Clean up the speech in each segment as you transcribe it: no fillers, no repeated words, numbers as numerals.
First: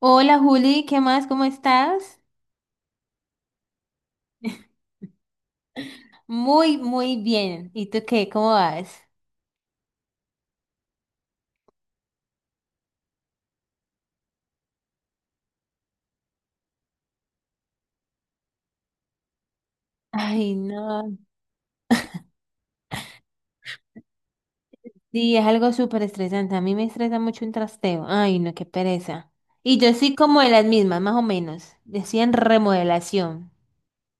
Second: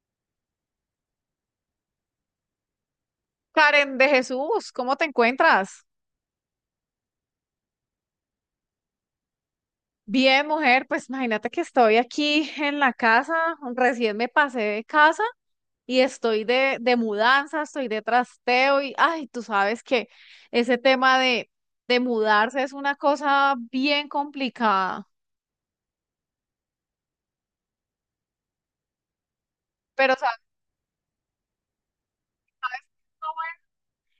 Hola Juli, ¿qué más? ¿Cómo estás? Karen de Jesús, ¿cómo te encuentras? Muy, muy bien. ¿Y tú qué? ¿Cómo vas? Bien, mujer, pues imagínate que estoy aquí en la casa, recién me pasé de casa y estoy de mudanza, estoy de trasteo y, ay, tú sabes que Ay, ese no. De mudarse es una cosa bien complicada, Sí, es algo súper estresante. A mí me estresa mucho un trasteo. Ay, no, qué pereza. Y yo soy pero ¿sabes? como de las mismas, más o menos. Decían remodelación. ¿Bueno?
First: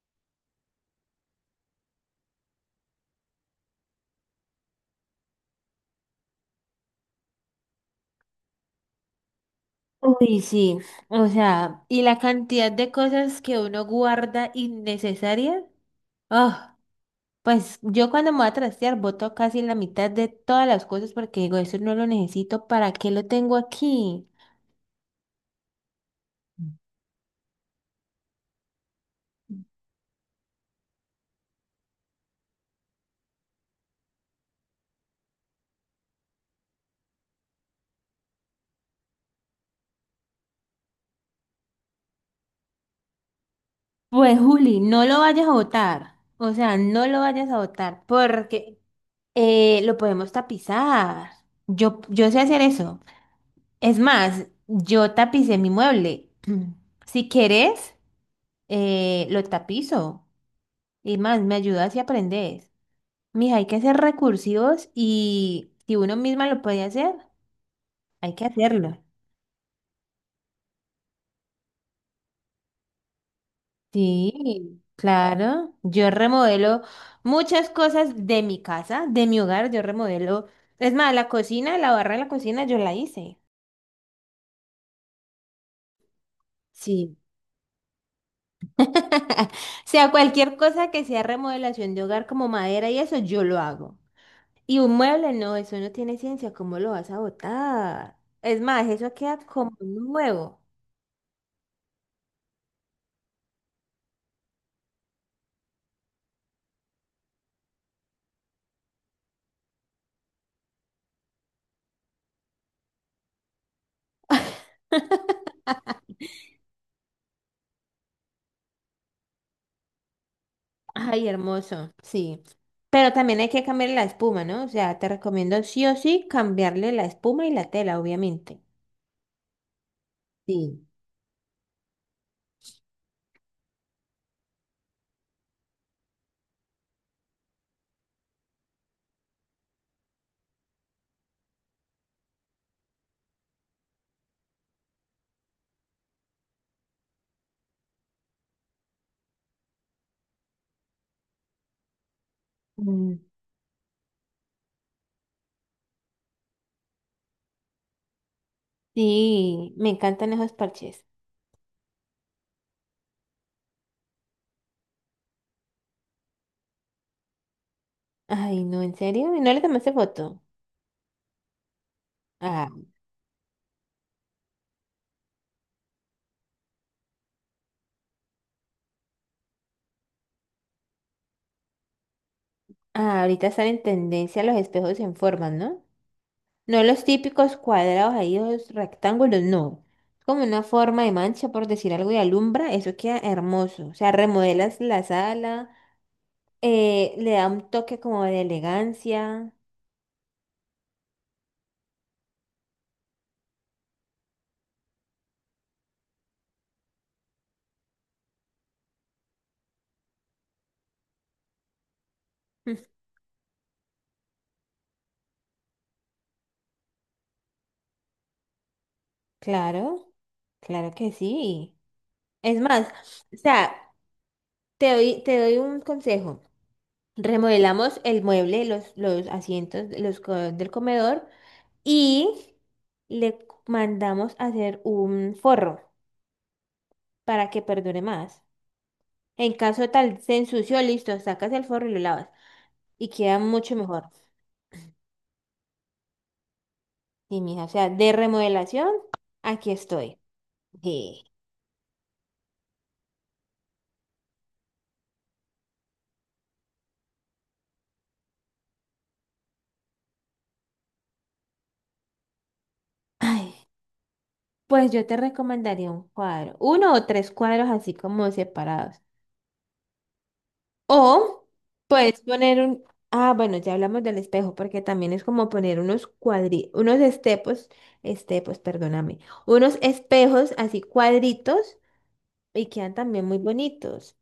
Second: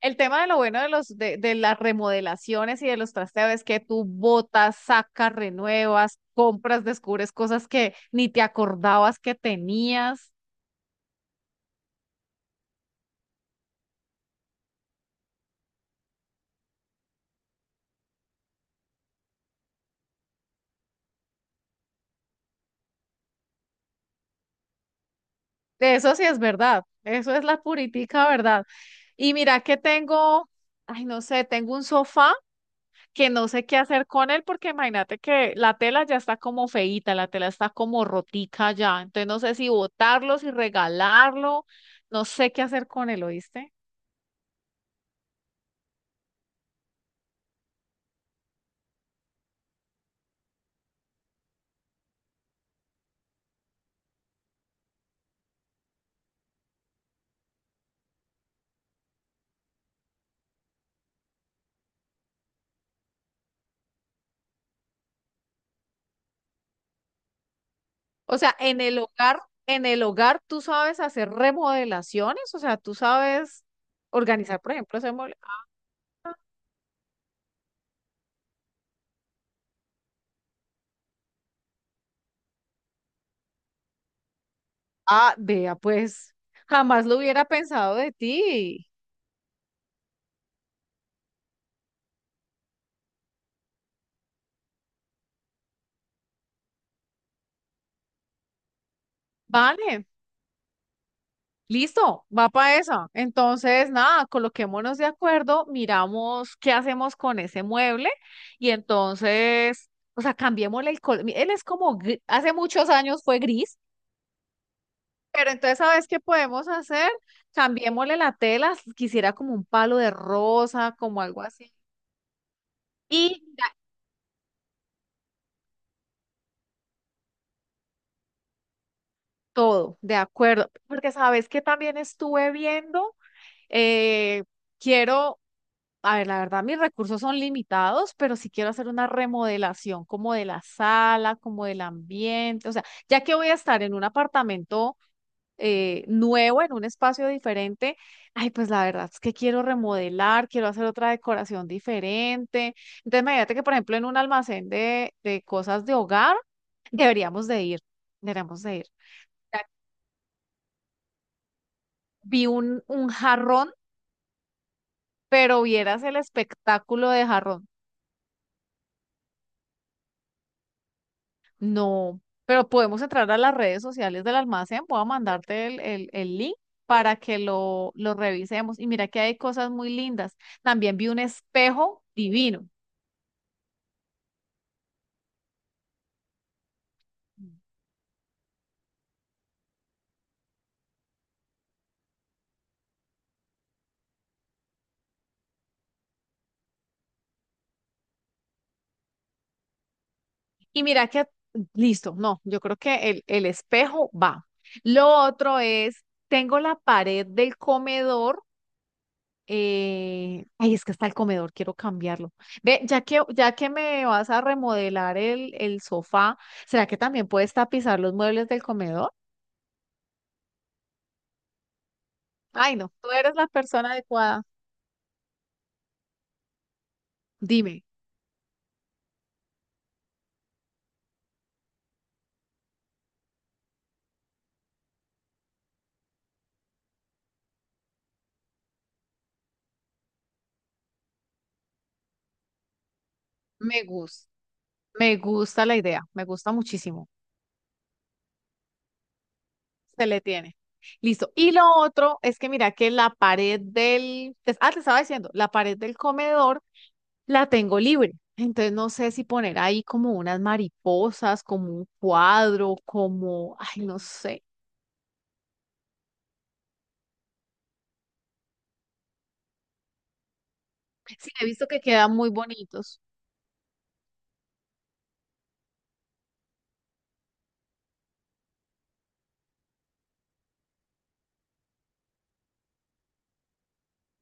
El tema de lo bueno de de las remodelaciones y de los trasteos es que tú botas, sacas, renuevas, compras, descubres cosas que ni te acordabas que tenías. Uy, sí. O sea, y la cantidad de cosas que uno guarda innecesarias. Ah, pues yo cuando me voy a trastear boto casi la mitad de todas las cosas porque digo, eso no lo necesito. ¿Para qué lo tengo aquí? Eso sí es verdad, eso es la puritica verdad. Y mira que tengo, ay, no sé, tengo un sofá que no sé qué hacer con él porque imagínate que la tela ya está como feíta, la tela está como rotica ya, entonces no sé si botarlo, si regalarlo, no sé qué hacer con él, ¿oíste? Pues Juli, no lo vayas a botar, o sea, no lo vayas a botar porque lo podemos tapizar. Yo sé hacer eso. Es más, yo tapicé mi mueble. Si quieres, lo tapizo. Y más, me ayudas y aprendes. Mija, hay que ser recursivos y si uno misma lo puede hacer, hay O que sea, hacerlo. En el hogar tú sabes hacer remodelaciones, o sea, tú sabes organizar, por Sí, ejemplo, ese mueble. claro. Yo remodelo muchas cosas de mi casa, de mi hogar, yo remodelo. Es más, la cocina, la barra de la cocina, yo la hice. Ah, vea, pues jamás Sí. lo hubiera pensado de ti. O sea, cualquier cosa que sea remodelación de hogar como madera y eso, yo lo hago. Y un mueble, no, eso no tiene ciencia, ¿cómo lo vas a botar? Es más, eso queda como Vale. nuevo. Listo, va para esa. Entonces, nada, coloquémonos de acuerdo, miramos qué hacemos con ese mueble y entonces, o sea, cambiémosle el color. Él es como, hace muchos años fue gris, pero entonces, ¿sabes qué podemos hacer? Cambiémosle la tela, quisiera como un palo de rosa, como Ay, algo así. hermoso, sí. Pero también Y hay que ya, cambiar la espuma, ¿no? O sea, te recomiendo sí o sí cambiarle la espuma y la tela, obviamente. todo, de acuerdo, Sí. porque sabes que también estuve viendo, eh, quiero. A ver, la verdad, mis recursos son limitados, pero si quiero hacer una remodelación como de la sala, como del ambiente, o sea, ya que voy a estar en un apartamento nuevo, en un espacio diferente, ay, pues la verdad es que quiero remodelar, quiero hacer otra decoración diferente. Mm. Entonces, imagínate que, por ejemplo, en un almacén de cosas de hogar, deberíamos de ir, deberíamos de ir. Sí, me encantan esos parches. Vi un jarrón, pero vieras el espectáculo de jarrón. Ay, no, ¿en serio? ¿Y no le tomaste foto? No, Ah, pero podemos entrar a las redes sociales del almacén. Voy a mandarte el link para que lo revisemos. Y mira que hay cosas muy lindas. También vi un espejo divino. ah, ahorita están en tendencia los espejos en forma, ¿no? No los típicos cuadrados ahí, los rectángulos, no. Es como una forma de mancha, por decir algo, y alumbra, eso queda hermoso. O sea, remodelas la sala, le da un toque como de elegancia. Y mira que, listo, no, yo creo que el espejo va. Lo otro es, tengo la pared del comedor. Ay, es que está el comedor, quiero cambiarlo. Ve, Mm. Ya que me vas a remodelar el sofá, ¿será que también puedes tapizar los muebles del comedor? Claro, claro que sí. Es Ay, más, no, tú eres o la sea, persona adecuada. te doy un consejo. Dime, Remodelamos el mueble, los asientos, los del comedor y le mandamos a hacer un forro para que perdure más. En caso tal se ensució, listo, sacas el forro y lo lavas y queda mucho me mejor. gusta, me gusta la idea, me gusta muchísimo. Sí, mija, o sea, de remodelación, aquí Se estoy. le tiene. Sí. Listo. Y lo otro es que mira que la pared te estaba diciendo, la pared del comedor la tengo libre. Entonces no sé si poner ahí como unas mariposas, como un cuadro, como, Ay, ay, no sé. pues yo te recomendaría un cuadro, uno o tres cuadros así como separados. Sí, he O visto que quedan puedes muy poner un... bonitos. Ah, bueno, ya hablamos del espejo, porque también es como poner unos unos estepos, estepos, perdóname, unos espejos así cuadritos y quedan también muy bonitos.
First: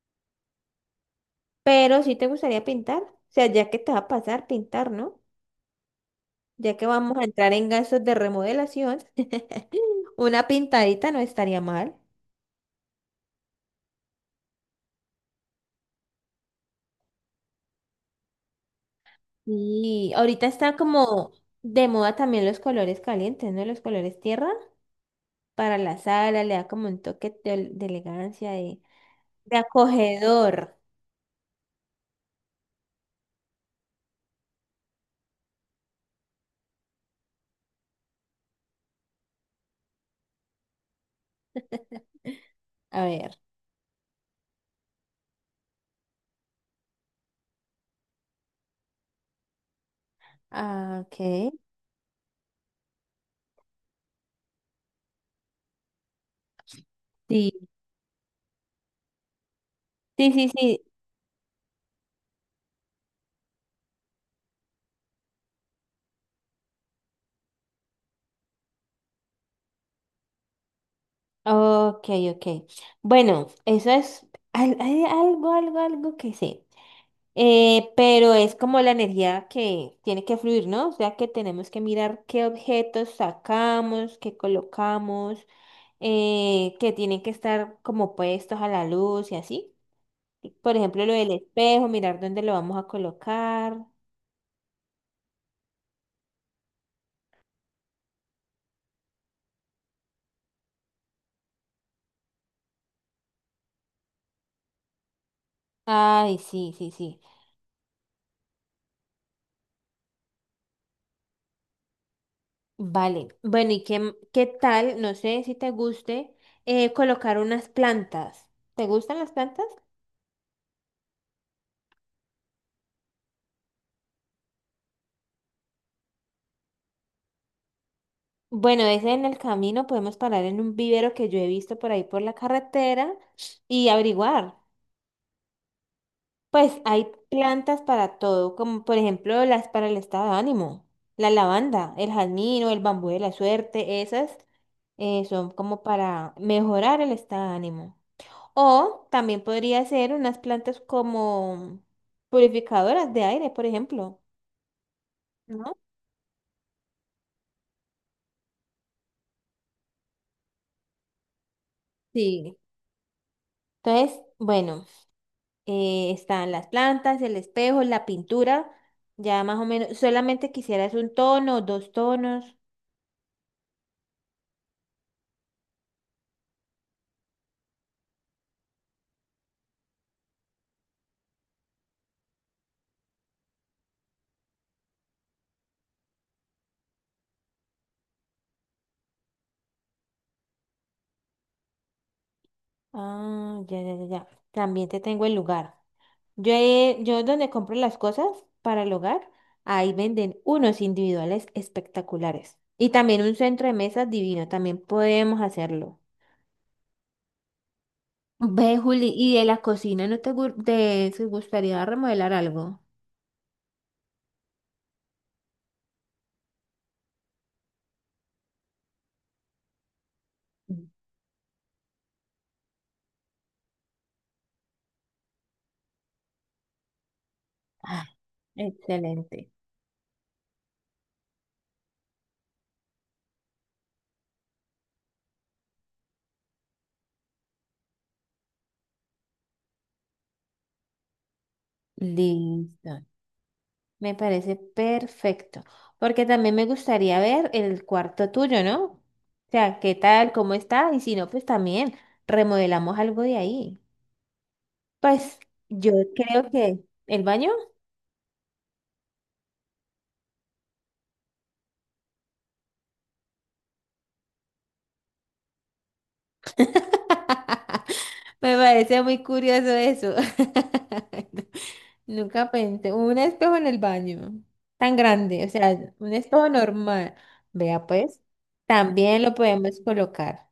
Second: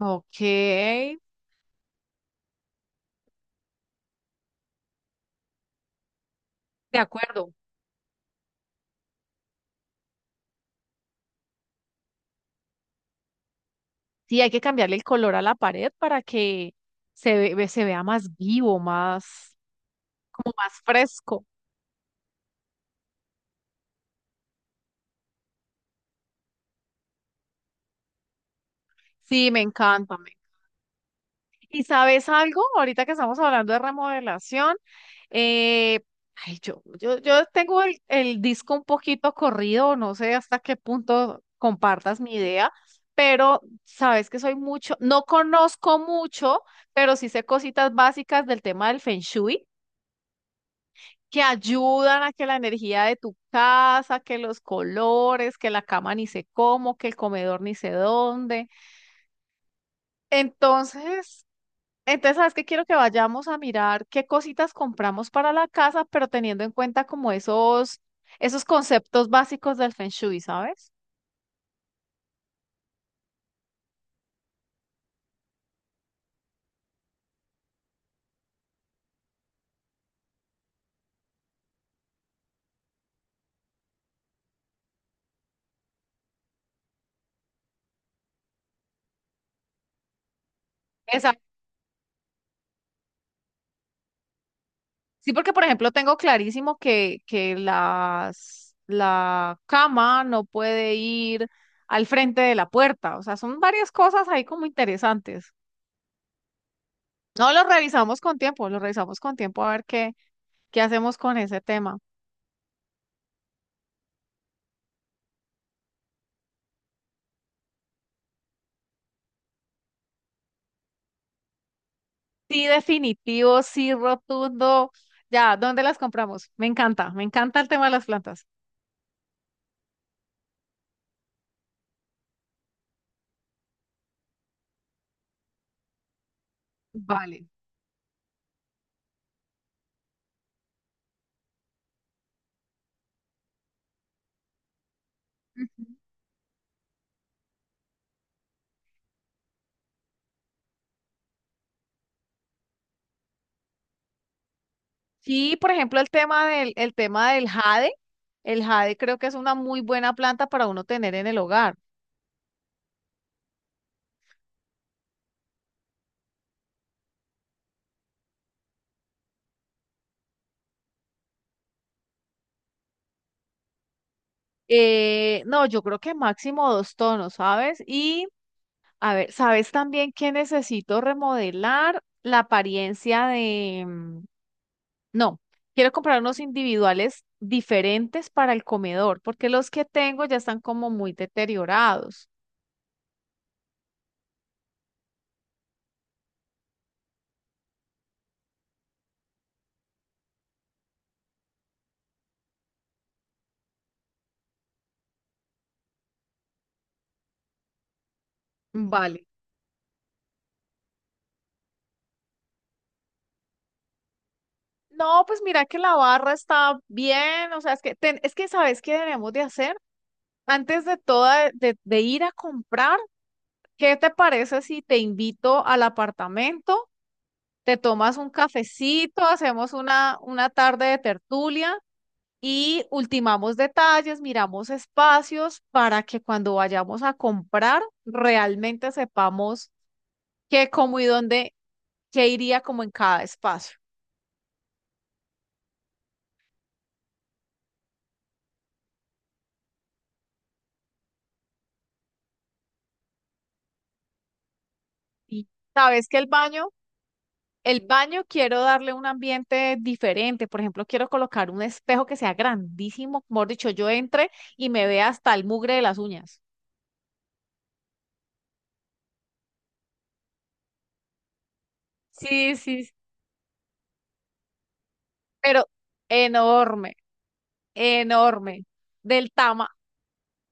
Ok, de Pero si te gustaría pintar, o sea, ya que te va a pasar pintar, ¿no? Ya que vamos a entrar acuerdo. en gastos de remodelación, una pintadita no estaría mal. Sí, hay que cambiarle el color a la pared para que se vea más vivo, más, Y ahorita como más está como fresco. de moda también los colores calientes, ¿no? Los colores tierra. Para la sala, le da como un toque de elegancia, Sí, de me encanta. Acogedor. ¿Y sabes algo? Ahorita que estamos hablando de remodelación, eh, ay, yo tengo el disco un poquito corrido, no sé hasta qué punto compartas mi idea, A ver, pero sabes que soy mucho, no conozco mucho, pero sí sé cositas básicas del tema del Feng Shui. ah, Que ok. ayudan a que la energía de tu casa, que los colores, que la cama ni sé cómo, que el comedor Sí, ni sé dónde. sí, sí, sí. Entonces, entonces, ¿sabes qué? Quiero que vayamos a mirar qué cositas compramos para la casa, pero teniendo en cuenta como esos conceptos básicos del Feng Shui, ¿sabes? Ok, ok. Bueno, eso es hay algo que sé. Pero es como la energía que tiene que fluir, ¿no? O sea que tenemos que mirar qué objetos sacamos, qué colocamos, que tienen que estar como puestos a la luz y así. Por ejemplo, lo del Exacto. espejo, mirar dónde lo vamos a colocar. Sí, porque por ejemplo tengo clarísimo que, la cama no puede ir al frente de la puerta. O sea, son varias cosas ahí como interesantes. Ay, sí, sí, sí. No lo revisamos con tiempo, lo revisamos con tiempo a ver qué, qué hacemos con ese tema. Vale. Bueno, ¿y qué, qué tal? No sé si te guste colocar unas plantas. ¿Te gustan las plantas? Sí, definitivo, sí, rotundo. Ya, ¿dónde las compramos? Me encanta el tema de las plantas. Bueno, ese en el camino podemos parar en un vivero que yo he visto por ahí por la carretera y averiguar. Pues hay Vale. plantas para todo, como por ejemplo las para el estado de ánimo, la lavanda, el jazmín o el bambú de la suerte, esas son como Ujú. para mejorar el estado de ánimo. O también podría ser unas plantas como purificadoras de aire, por ejemplo, Sí, por ¿no? ejemplo, el tema del jade. El jade creo que es una muy buena planta para uno tener en el hogar. Sí. Entonces, bueno, están las plantas, el espejo, la pintura, ya más o menos, solamente quisieras un tono, dos tonos. No, yo creo que máximo dos tonos, ¿sabes? Y a ver, ¿sabes también que necesito remodelar la apariencia de... mm, no, quiero comprar unos individuales diferentes para el comedor, porque los que tengo ya están como muy deteriorados. Ah, ya, ya, ya, ya. También te tengo el lugar. Yo donde compro las cosas para el hogar, ahí venden unos individuales espectaculares. Y también un centro de mesas divino, también podemos hacerlo. Ve, Juli, Vale. ¿y de la cocina no te, te te gustaría remodelar algo? No, pues mira que la barra está bien, o sea, es que, es que ¿sabes qué debemos de hacer? Antes Mm. de toda, de ir a comprar, ¿qué te parece si te invito al apartamento, te Ah, tomas un cafecito, excelente. hacemos una tarde de tertulia y ultimamos detalles, miramos espacios para que cuando vayamos a comprar realmente sepamos qué, cómo y dónde, qué iría como en Listo. cada espacio. Me parece perfecto. Porque también me gustaría ver el cuarto tuyo, ¿no? O sea, ¿qué tal? ¿Cómo está? Y si no, pues también remodelamos algo de ahí. Pues Y yo sabes que creo que el baño. el baño quiero darle un ambiente diferente. Por ejemplo, quiero colocar un espejo que sea grandísimo, mejor dicho, yo entre y me vea hasta el mugre de las uñas. Me parece muy curioso eso. Nunca Sí, sí, sí, pensé, un espejo en el baño, tan grande, o pero sea, un espejo enorme. normal. Vea pues, Enorme, también del lo tama, podemos colocar.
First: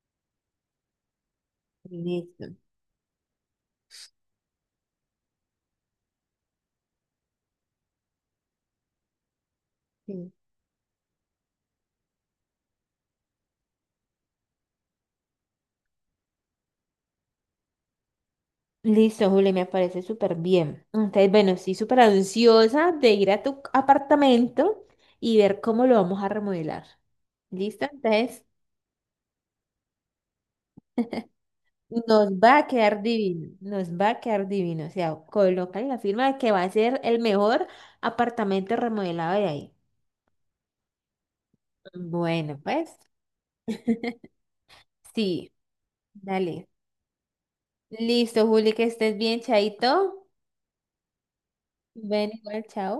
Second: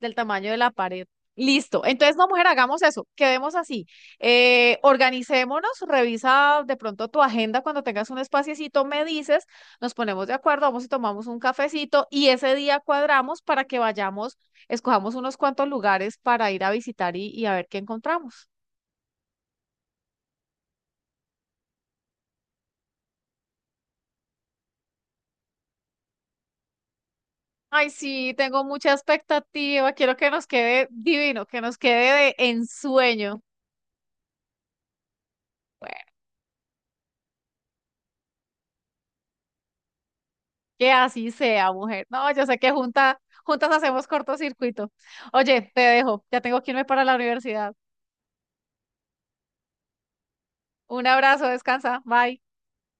del tamaño de la pared. Listo. Entonces, no, mujer, Listo. hagamos eso. Quedemos así. Organicémonos, revisa de pronto tu agenda cuando tengas un espaciecito, me dices, nos ponemos Sí. de acuerdo, vamos y tomamos un cafecito y ese día cuadramos para que vayamos, escojamos unos cuantos lugares para ir a visitar y a ver qué encontramos. Listo, Juli, me parece súper bien. Entonces, bueno, sí, súper ansiosa de ir a tu apartamento y ver cómo lo vamos a remodelar. ¿Listo? Ay, sí, Entonces, tengo mucha expectativa. Quiero que nos quede divino, que nos nos quede de va a quedar ensueño. divino, nos va a quedar divino. O sea, colocan la firma de que va a ser el mejor apartamento remodelado de ahí. Que así sea, mujer. No, yo Bueno, sé que pues junta, juntas hacemos cortocircuito. sí, Oye, te dejo. Ya tengo dale. que irme para la universidad. Listo, Juli, que estés bien, chaito. Un abrazo, descansa. Ven Bye. igual, chao.